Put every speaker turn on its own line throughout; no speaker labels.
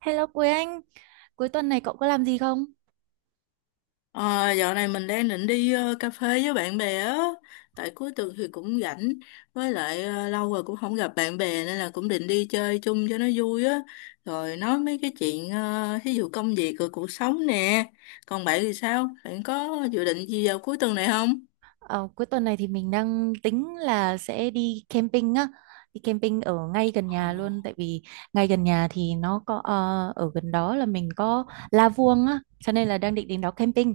Hello Quế Anh, cuối tuần này cậu có làm gì không?
Ờ, dạo này mình đang định đi cà phê với bạn bè á. Tại cuối tuần thì cũng rảnh. Với lại lâu rồi cũng không gặp bạn bè, nên là cũng định đi chơi chung cho nó vui á. Rồi nói mấy cái chuyện thí dụ công việc rồi cuộc sống nè. Còn bạn thì sao? Bạn có dự định gì vào cuối tuần này không?
Ờ, Cuối tuần này thì mình đang tính là sẽ đi camping á, đi camping ở ngay gần
Ồ.
nhà luôn, tại vì ngay gần nhà thì nó có ở gần đó là mình có La Vuông á, cho nên là đang định đến đó camping.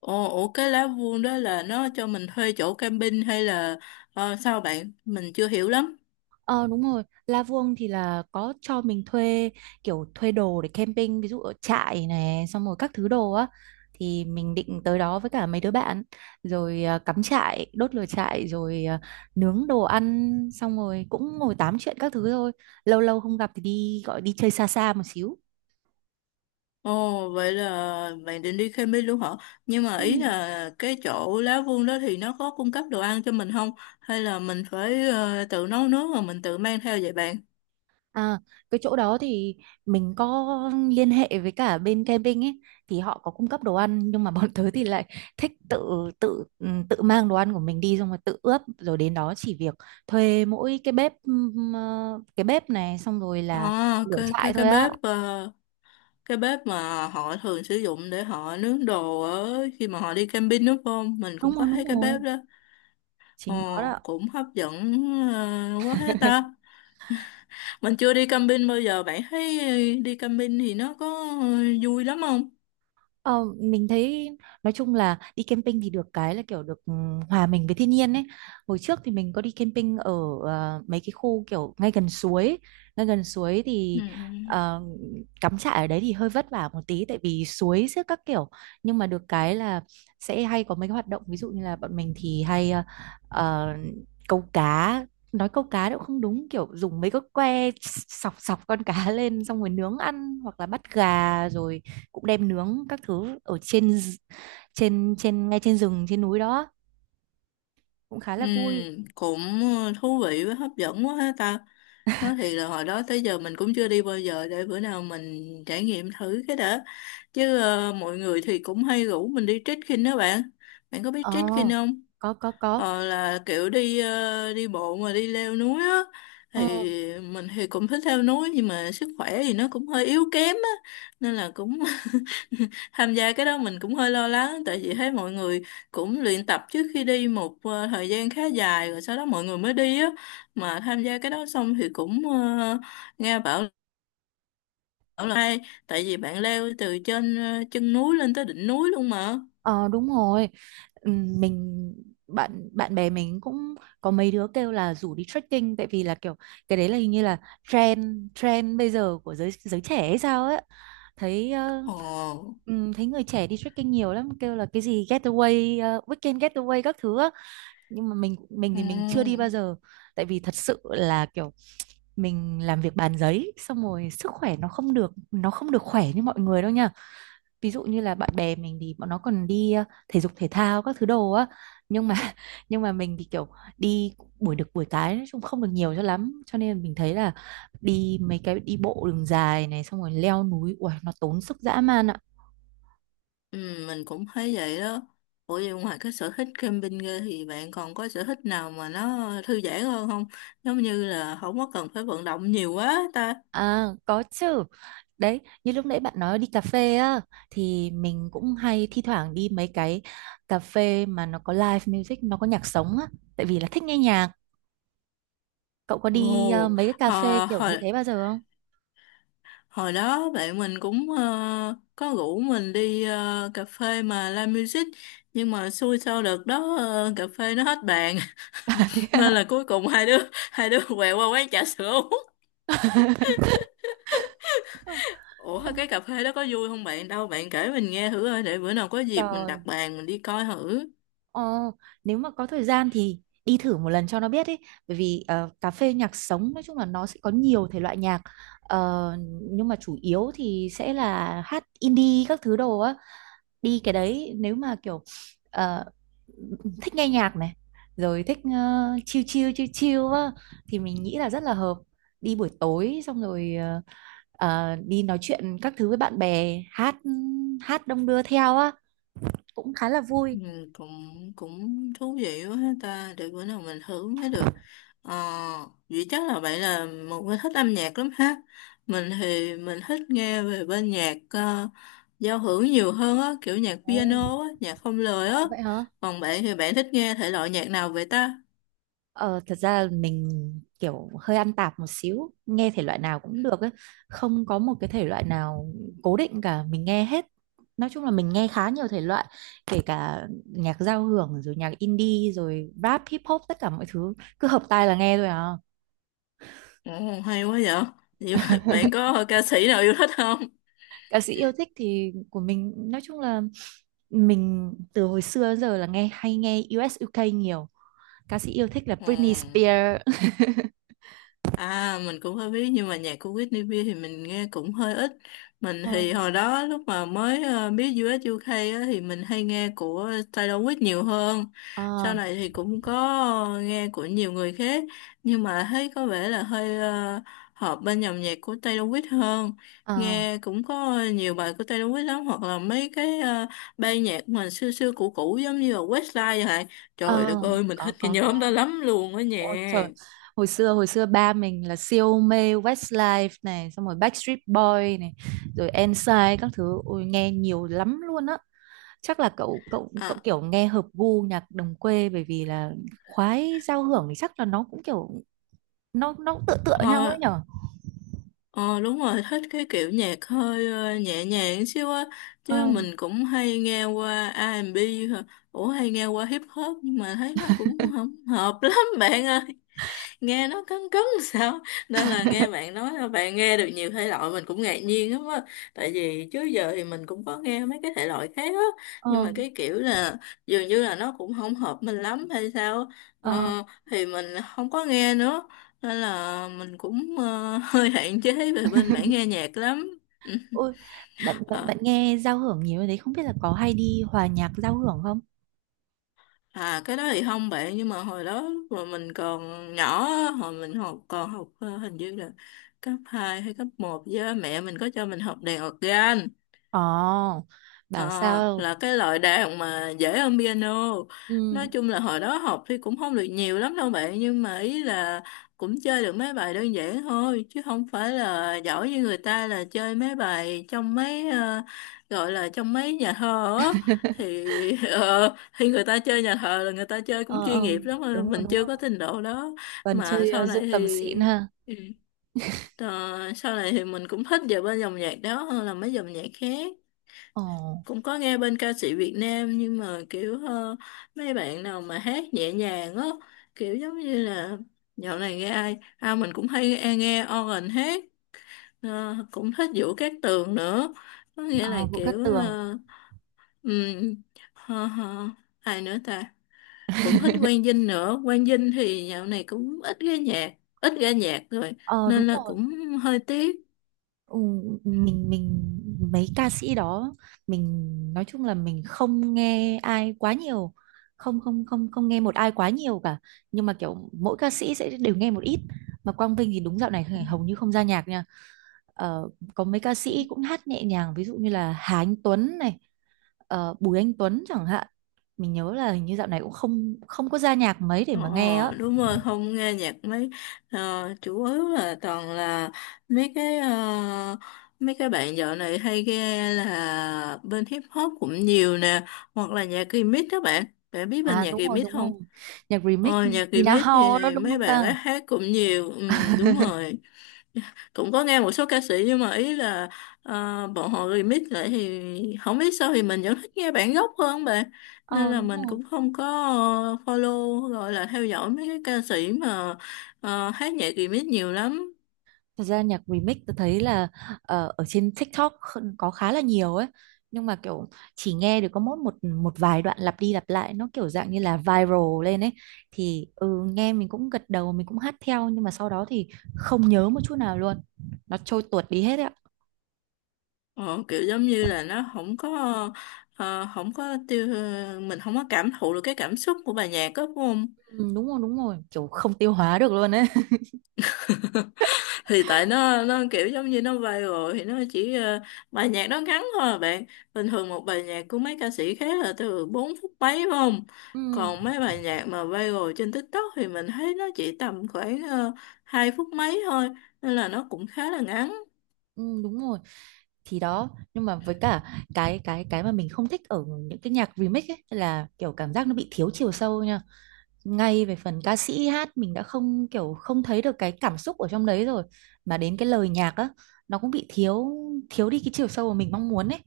Ồ, ủa cái lá vuông đó là nó cho mình thuê chỗ camping hay là sao bạn? Mình chưa hiểu lắm.
Ờ đúng rồi, La Vuông thì là có cho mình thuê kiểu thuê đồ để camping, ví dụ ở trại này, xong rồi các thứ đồ á thì mình định tới đó với cả mấy đứa bạn rồi à, cắm trại, đốt lửa trại rồi à, nướng đồ ăn xong rồi cũng ngồi tám chuyện các thứ thôi. Lâu lâu không gặp thì đi gọi đi chơi xa xa một xíu.
Ồ, vậy là bạn định đi camping luôn hả? Nhưng mà ý
Ừ.
là cái chỗ Lá Vương đó thì nó có cung cấp đồ ăn cho mình không? Hay là mình phải tự nấu nướng mà mình tự mang theo vậy bạn?
À, cái chỗ đó thì mình có liên hệ với cả bên camping ấy thì họ có cung cấp đồ ăn nhưng mà bọn tớ thì lại thích tự tự ừ, tự mang đồ ăn của mình đi xong rồi tự ướp rồi đến đó chỉ việc thuê mỗi cái bếp cái bếp này xong rồi là
À,
lửa trại thôi á.
cái bếp mà họ thường sử dụng để họ nướng đồ ở khi mà họ đi camping đúng không? Mình cũng
Đúng rồi
có
đúng
thấy cái bếp
rồi,
đó. Ồ,
chính nó đó.
cũng hấp dẫn quá ha ta. Mình chưa đi camping bao giờ. Bạn thấy đi camping thì nó có ờ, vui lắm không?
Ờ, mình thấy nói chung là đi camping thì được cái là kiểu được hòa mình với thiên nhiên ấy. Hồi trước thì mình có đi camping ở mấy cái khu kiểu ngay gần suối
Ừ.
thì
Ừ.
ờ, cắm trại ở đấy thì hơi vất vả một tí tại vì suối xếp các kiểu. Nhưng mà được cái là sẽ hay có mấy cái hoạt động ví dụ như là bọn mình thì hay ờ, câu cá, nói câu cá cũng không đúng kiểu dùng mấy cái que sọc sọc con cá lên xong rồi nướng ăn hoặc là bắt gà rồi cũng đem nướng các thứ ở trên trên trên ngay trên rừng trên núi đó cũng khá
Ừ,
là vui.
cũng thú vị với hấp dẫn quá ha ta. Nói thiệt là hồi đó tới giờ mình cũng chưa đi bao giờ để bữa nào mình trải nghiệm thử cái đã. Chứ mọi người thì cũng hay rủ mình đi trekking đó bạn. Bạn có biết
Ờ,
trekking không?
có có.
Là kiểu đi đi bộ mà đi leo núi á. Thì
ờ,
mình thì cũng thích leo núi nhưng mà sức khỏe thì nó cũng hơi yếu kém á. Nên là cũng tham gia cái đó mình cũng hơi lo lắng tại vì thấy mọi người cũng luyện tập trước khi đi một thời gian khá dài rồi sau đó mọi người mới đi á, mà tham gia cái đó xong thì cũng nghe bảo là hay tại vì bạn leo từ trên chân núi lên tới đỉnh núi luôn mà.
ờ đúng rồi. Mình bạn bạn bè mình cũng có mấy đứa kêu là rủ đi trekking tại vì là kiểu cái đấy là hình như là trend trend bây giờ của giới giới trẻ hay sao ấy, thấy
Ồ.
thấy người trẻ đi trekking nhiều lắm kêu là cái gì getaway weekend getaway các thứ á. Nhưng mà mình thì mình chưa đi
Ừ.
bao giờ tại vì thật sự là kiểu mình làm việc bàn giấy xong rồi sức khỏe nó không được khỏe như mọi người đâu nha, ví dụ như là bạn bè mình thì bọn nó còn đi thể dục thể thao các thứ đồ á, nhưng mà nhưng mà mình thì kiểu đi buổi được buổi cái nói chung không được nhiều cho lắm, cho nên mình thấy là đi mấy cái đi bộ đường dài này xong rồi leo núi uầy, nó tốn sức dã man ạ.
Ừ, mình cũng thấy vậy đó. Ủa vậy ngoài cái sở thích camping ra thì bạn còn có sở thích nào mà nó thư giãn hơn không? Giống như là không có cần phải vận động nhiều quá ta.
À, có chứ. Đấy, như lúc nãy bạn nói đi cà phê á, thì mình cũng hay thi thoảng đi mấy cái cà phê mà nó có live music, nó có nhạc sống á, tại vì là thích nghe nhạc. Cậu có đi
Ồ,
mấy cái cà phê
hồi,
kiểu như
hồi,
thế bao giờ không?
Hồi đó bạn mình cũng có rủ mình đi cà phê mà live music, nhưng mà xui sao đợt đó cà phê nó hết bàn, nên là cuối cùng hai đứa hai đứa quẹo qua quán trà sữa uống. Ủa cái
Không.
cà phê đó có vui không bạn? Đâu bạn kể mình nghe thử ơi để bữa nào có dịp mình
Trời.
đặt bàn mình đi coi thử.
Ờ, nếu mà có thời gian thì đi thử một lần cho nó biết ý. Bởi vì cà phê nhạc sống nói chung là nó sẽ có nhiều thể loại nhạc. Ờ, nhưng mà chủ yếu thì sẽ là hát indie các thứ đồ á, đi cái đấy nếu mà kiểu ờ, thích nghe nhạc này rồi thích chill chill chill chill á, thì mình nghĩ là rất là hợp, đi buổi tối xong rồi đi nói chuyện các thứ với bạn bè, hát hát đông đưa theo á cũng khá là vui.
Ừ, cũng cũng thú vị quá ha ta, để bữa nào mình thử mới được. Ờ, vậy chắc là vậy là một người thích âm nhạc lắm ha. Mình thì mình thích nghe về bên nhạc giao hưởng nhiều hơn á, kiểu nhạc
Ồ,
piano á, nhạc không lời á.
có vậy hả?
Còn bạn thì bạn thích nghe thể loại nhạc nào vậy ta?
Ờ, thật ra mình kiểu hơi ăn tạp một xíu, nghe thể loại nào cũng được ấy, không có một cái thể loại nào cố định cả, mình nghe hết. Nói chung là mình nghe khá nhiều thể loại, kể cả nhạc giao hưởng rồi nhạc indie rồi rap, hip hop tất cả mọi thứ, cứ hợp tai là nghe thôi à.
Ồ, hay quá vậy. Vậy mà bạn có ca sĩ nào yêu thích không?
Ca sĩ yêu thích thì của mình nói chung là mình từ hồi xưa đến giờ là nghe US UK nhiều. Ca sĩ yêu thích là
Ừ.
Britney Spears.
À mình cũng hơi biết nhưng mà nhạc của Whitney Bieber thì mình nghe cũng hơi ít. Mình
Ờ,
thì hồi đó lúc mà mới biết US UK á, thì mình hay nghe của Taylor Swift nhiều hơn.
ờ,
Sau này thì cũng có nghe của nhiều người khác nhưng mà thấy có vẻ là hơi hợp bên dòng nhạc của Taylor Swift hơn.
ờ,
Nghe cũng có nhiều bài của Taylor Swift lắm hoặc là mấy cái ban nhạc mà xưa xưa cũ cũ giống như là Westlife vậy. Trời đất
ờ,
ơi mình thích cái
có
nhóm
có.
đó lắm luôn á nha.
Ôi trời, hồi xưa ba mình là siêu mê Westlife này, xong rồi Backstreet Boy này, rồi Ensign các thứ, ôi nghe nhiều lắm luôn á. Chắc là cậu cậu cậu
À,
kiểu nghe hợp gu nhạc đồng quê, bởi vì là khoái giao hưởng thì chắc là nó cũng kiểu nó cũng tựa tựa nhau
thôi.
ấy nhở.
Ờ đúng rồi, thích cái kiểu nhạc hơi nhẹ nhàng xíu á.
Ờ
Chứ mình cũng hay nghe qua R&B, hả? Ủa hay nghe qua hip hop, nhưng mà thấy nó cũng không hợp lắm bạn ơi, nghe nó cấn cấn sao, nên là nghe bạn nói là bạn nghe được nhiều thể loại mình cũng ngạc nhiên lắm á. Tại vì trước giờ thì mình cũng có nghe mấy cái thể loại khác á, nhưng
ờ
mà cái kiểu là dường như là nó cũng không hợp mình lắm hay sao á. ờ,
ờ
thì mình không có nghe nữa nên là mình cũng hơi hạn chế về bên mảng nghe nhạc lắm. Ừ.
ôi, bạn bạn
Ờ,
bạn nghe giao hưởng nhiều như thế không biết là có hay đi hòa nhạc giao hưởng không?
À, cái đó thì không bạn, nhưng mà hồi đó lúc mà mình còn nhỏ á, hồi mình học còn học hình như là cấp 2 hay cấp một với mẹ mình có cho mình học đàn organ.
Ồ, bảo
Ờ,
sao?
là cái loại đàn mà dễ hơn piano. Nói
Ừ,
chung là hồi đó học thì cũng không được nhiều lắm đâu bạn, nhưng mà ý là cũng chơi được mấy bài đơn giản thôi, chứ không phải là giỏi như người ta là chơi mấy bài trong mấy gọi là trong mấy nhà thờ á. Thì ờ, thì người ta chơi nhà thờ là người ta chơi
ờ
cũng
ờ
chuyên nghiệp lắm, mà
đúng rồi
mình
đúng
chưa
rồi.
có trình độ đó.
Vân
Mà
chơi
sau này
dương cầm xịn
thì
ha.
ừ, mình cũng thích về bên dòng nhạc đó hơn là mấy dòng nhạc khác.
Ồ,
Cũng có nghe bên ca sĩ Việt Nam, nhưng mà kiểu mấy bạn nào mà hát nhẹ nhàng á, kiểu giống như là dạo này nghe ai à, mình cũng hay nghe Oren hát, cũng thích Vũ Cát Tường nữa, có nghĩa là
ờ, Vũ Cát
kiểu
Tường.
um, hờ, hờ, ai nữa ta, cũng thích Quang Dinh nữa. Quang Dinh thì dạo này cũng ít ra nhạc, ít ra nhạc rồi,
Ờ
nên
đúng
là
rồi.
cũng hơi tiếc.
Ừ, mình mấy ca sĩ đó mình nói chung là mình không nghe ai quá nhiều. Không không không không nghe một ai quá nhiều cả. Nhưng mà kiểu mỗi ca sĩ sẽ đều nghe một ít. Mà Quang Vinh thì đúng dạo này hầu như không ra nhạc nha. Ờ, có mấy ca sĩ cũng hát nhẹ nhàng ví dụ như là Hà Anh Tuấn này, Bùi Anh Tuấn chẳng hạn. Mình nhớ là hình như dạo này cũng không không có ra nhạc mấy để
Ờ,
mà nghe á.
đúng rồi, không nghe nhạc mấy, ờ, chủ yếu là toàn là mấy cái ờ, mấy cái bạn dạo này hay nghe là bên hip hop cũng nhiều nè, hoặc là nhạc remix đó bạn. Bạn biết bên
À
nhạc
đúng rồi
remix
đúng
không?
rồi. Nhạc remix
Nhạc
Tina
remix
Hall đó
thì
đúng
mấy
không
bạn
ta?
ấy hát cũng nhiều, ừ, đúng rồi. Cũng có nghe một số ca sĩ nhưng mà ý là bọn họ remix lại thì không biết sao, thì mình vẫn thích nghe bản gốc hơn bạn, nên
Ờ
là
đúng
mình
rồi.
cũng không có follow, gọi là theo dõi mấy cái ca sĩ mà hát nhạc remix nhiều lắm.
Thật ra nhạc remix tôi thấy là ở trên TikTok có khá là nhiều ấy. Nhưng mà kiểu chỉ nghe được có mỗi một một vài đoạn lặp đi lặp lại, nó kiểu dạng như là viral lên ấy. Thì nghe mình cũng gật đầu mình cũng hát theo, nhưng mà sau đó thì không nhớ một chút nào luôn, nó trôi tuột đi hết ấy ạ.
Ờ, kiểu giống như là nó không có không có tiêu mình không có cảm thụ được cái cảm xúc của bài nhạc đó đúng không?
Ừ, Đúng rồi đúng rồi, kiểu không tiêu hóa được luôn ấy.
Thì tại nó kiểu giống như nó viral thì nó chỉ bài nhạc nó ngắn thôi à bạn. Bình thường một bài nhạc của mấy ca sĩ khác là từ 4 phút mấy phải không?
Ừ,
Còn mấy bài nhạc mà viral trên TikTok thì mình thấy nó chỉ tầm khoảng uh, 2 phút mấy thôi, nên là nó cũng khá là ngắn.
ừ, đúng rồi, thì đó nhưng mà với cả cái mà mình không thích ở những cái nhạc remix ấy là kiểu cảm giác nó bị thiếu chiều sâu nha, ngay về phần ca sĩ hát mình đã không kiểu không thấy được cái cảm xúc ở trong đấy rồi, mà đến cái lời nhạc á nó cũng bị thiếu, thiếu đi cái chiều sâu mà mình mong muốn ấy.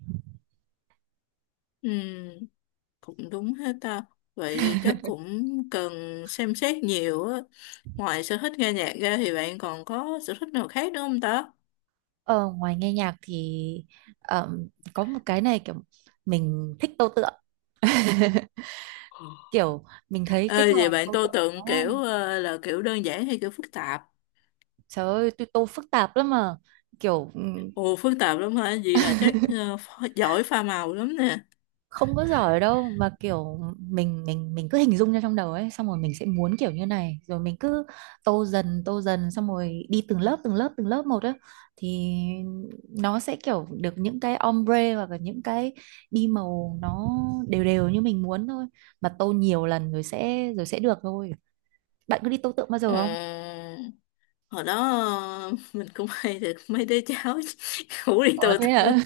Ừ, cũng đúng hết ta. Vậy chắc cũng cần xem xét nhiều á. Ngoài sở thích nghe nhạc ra thì bạn còn có sở thích nào khác nữa không ta?
Ờ, Ngoài nghe nhạc thì có một cái này kiểu mình thích tô tượng, kiểu mình thấy cái
Ê,
trò
vậy bạn
tô
tô
tượng nó,
tượng kiểu là kiểu đơn giản hay kiểu phức tạp?
trời ơi tôi tô phức tạp lắm mà, kiểu
Ồ, phức tạp lắm hả? Vậy là chắc giỏi pha màu lắm nè.
không có giỏi đâu, mà kiểu mình cứ hình dung ra trong đầu ấy xong rồi mình sẽ muốn kiểu như này rồi mình cứ tô dần xong rồi đi từng lớp từng lớp một á, thì nó sẽ kiểu được những cái ombre hoặc là những cái đi màu nó đều đều như mình muốn thôi, mà tô nhiều lần rồi rồi sẽ được thôi. Bạn cứ đi tô tượng bao
Ờ,
giờ không?
hồi đó mình cũng hay được mấy đứa cháu ngủ đi
Ủa
tô
thế
tượng.
hả?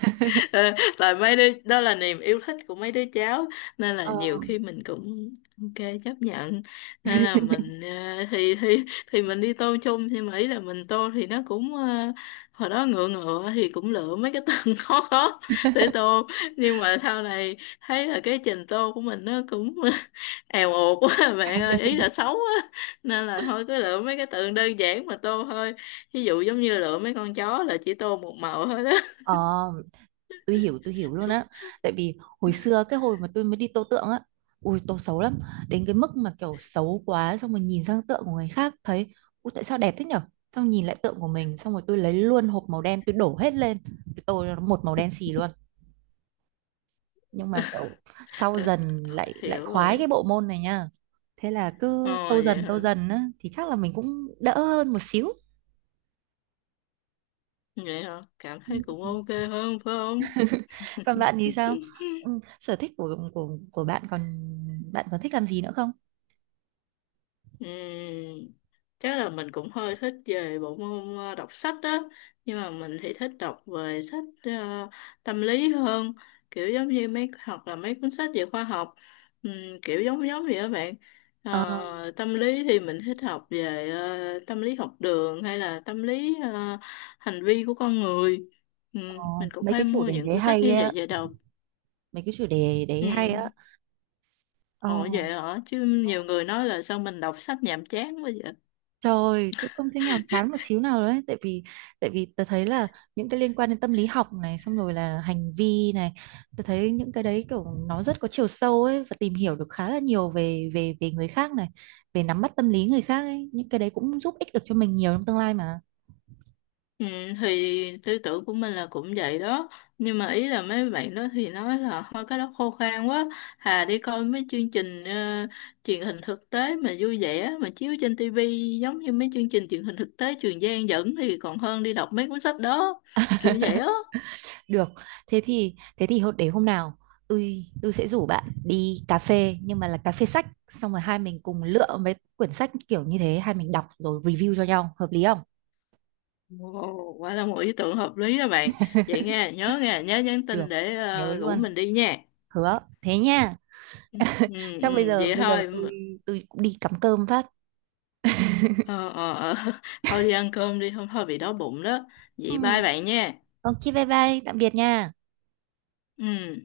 Tại mấy đứa đó là niềm yêu thích của mấy đứa cháu, nên là
Ờ,
nhiều khi mình cũng ok chấp nhận, nên là mình thì mình đi tô chung, nhưng mà ý là mình tô thì nó cũng hồi đó ngựa ngựa thì cũng lựa mấy cái từ khó khó để tô, nhưng mà sau này thấy là cái trình tô của mình nó cũng èo uột quá bạn ơi, ý là xấu á, nên là thôi cứ lựa mấy cái từ đơn giản mà tô thôi, ví dụ giống như lựa mấy con chó là chỉ tô một màu thôi đó
ờ, tôi hiểu luôn á, tại vì hồi xưa cái hồi mà tôi mới đi tô tượng á, ui tô xấu lắm, đến cái mức mà kiểu xấu quá xong rồi nhìn sang tượng của người khác thấy ui tại sao đẹp thế nhở, xong nhìn lại tượng của mình xong rồi tôi lấy luôn hộp màu đen tôi đổ hết lên tôi tô cho nó một màu đen xì luôn. Nhưng mà kiểu sau
Ừ,
dần lại lại
hiểu
khoái cái
rồi.
bộ môn này nha, thế là cứ
Ờ vậy
tô
hả?
dần á thì chắc là mình cũng đỡ hơn một xíu.
Vậy hả? Cảm
Ừ.
thấy cũng ok hơn phải không?
Còn bạn thì sao? Ừ, sở thích của bạn còn, bạn còn thích làm gì nữa không?
Ừm, chắc là mình cũng hơi thích về bộ môn đọc sách đó. Nhưng mà mình thì thích đọc về sách tâm lý hơn. Kiểu giống như mấy hoặc là mấy cuốn sách về khoa học. Ừm, kiểu giống giống vậy các bạn.
Ờ,
Tâm lý thì mình thích học về tâm lý học đường hay là tâm lý hành vi của con người. Ừm,
Ờ,
mình cũng
mấy
hay
cái chủ
mua
đề
những
đấy
cuốn sách
hay
như
á,
vậy về đọc.
mấy cái chủ đề đấy hay
Ừ.
á ờ,
Ồ vậy hả? Chứ nhiều người nói là sao mình đọc sách nhàm chán quá vậy?
trời tôi không thấy nhàm chán một xíu nào đấy, tại vì tôi thấy là những cái liên quan đến tâm lý học này xong rồi là hành vi này, tôi thấy những cái đấy kiểu nó rất có chiều sâu ấy và tìm hiểu được khá là nhiều về về về người khác này, về nắm bắt tâm lý người khác ấy, những cái đấy cũng giúp ích được cho mình nhiều trong tương lai mà.
Ừ, thì tư tưởng của mình là cũng vậy đó. Nhưng mà ý là mấy bạn đó thì nói là thôi cái đó khô khan quá. Hà đi coi mấy chương trình truyền hình thực tế mà vui vẻ mà chiếu trên tivi giống như mấy chương trình truyền hình thực tế Trường Giang dẫn thì còn hơn đi đọc mấy cuốn sách đó. Kiểu vậy á.
Được, thế thì để hôm nào tôi sẽ rủ bạn đi cà phê nhưng mà là cà phê sách xong rồi hai mình cùng lựa mấy quyển sách kiểu như thế hai mình đọc rồi review cho nhau hợp lý không?
Ồ, quả là một ý tưởng hợp lý đó bạn. Vậy nghe, nhớ nhắn
Được,
tin để
nhớ
rủ
luôn,
mình đi nha.
hứa. Thế nha.
Ừ,
Chắc bây
ừ,
giờ
vậy
bây giờ
thôi.
tôi cũng đi cắm cơm phát.
Ờ, ờ, ờ. Thôi đi ăn cơm đi, hôm thôi bị đói bụng đó. Vậy bye
Ừ,
bạn nha.
ok bye bye, tạm biệt nha.
Ừ.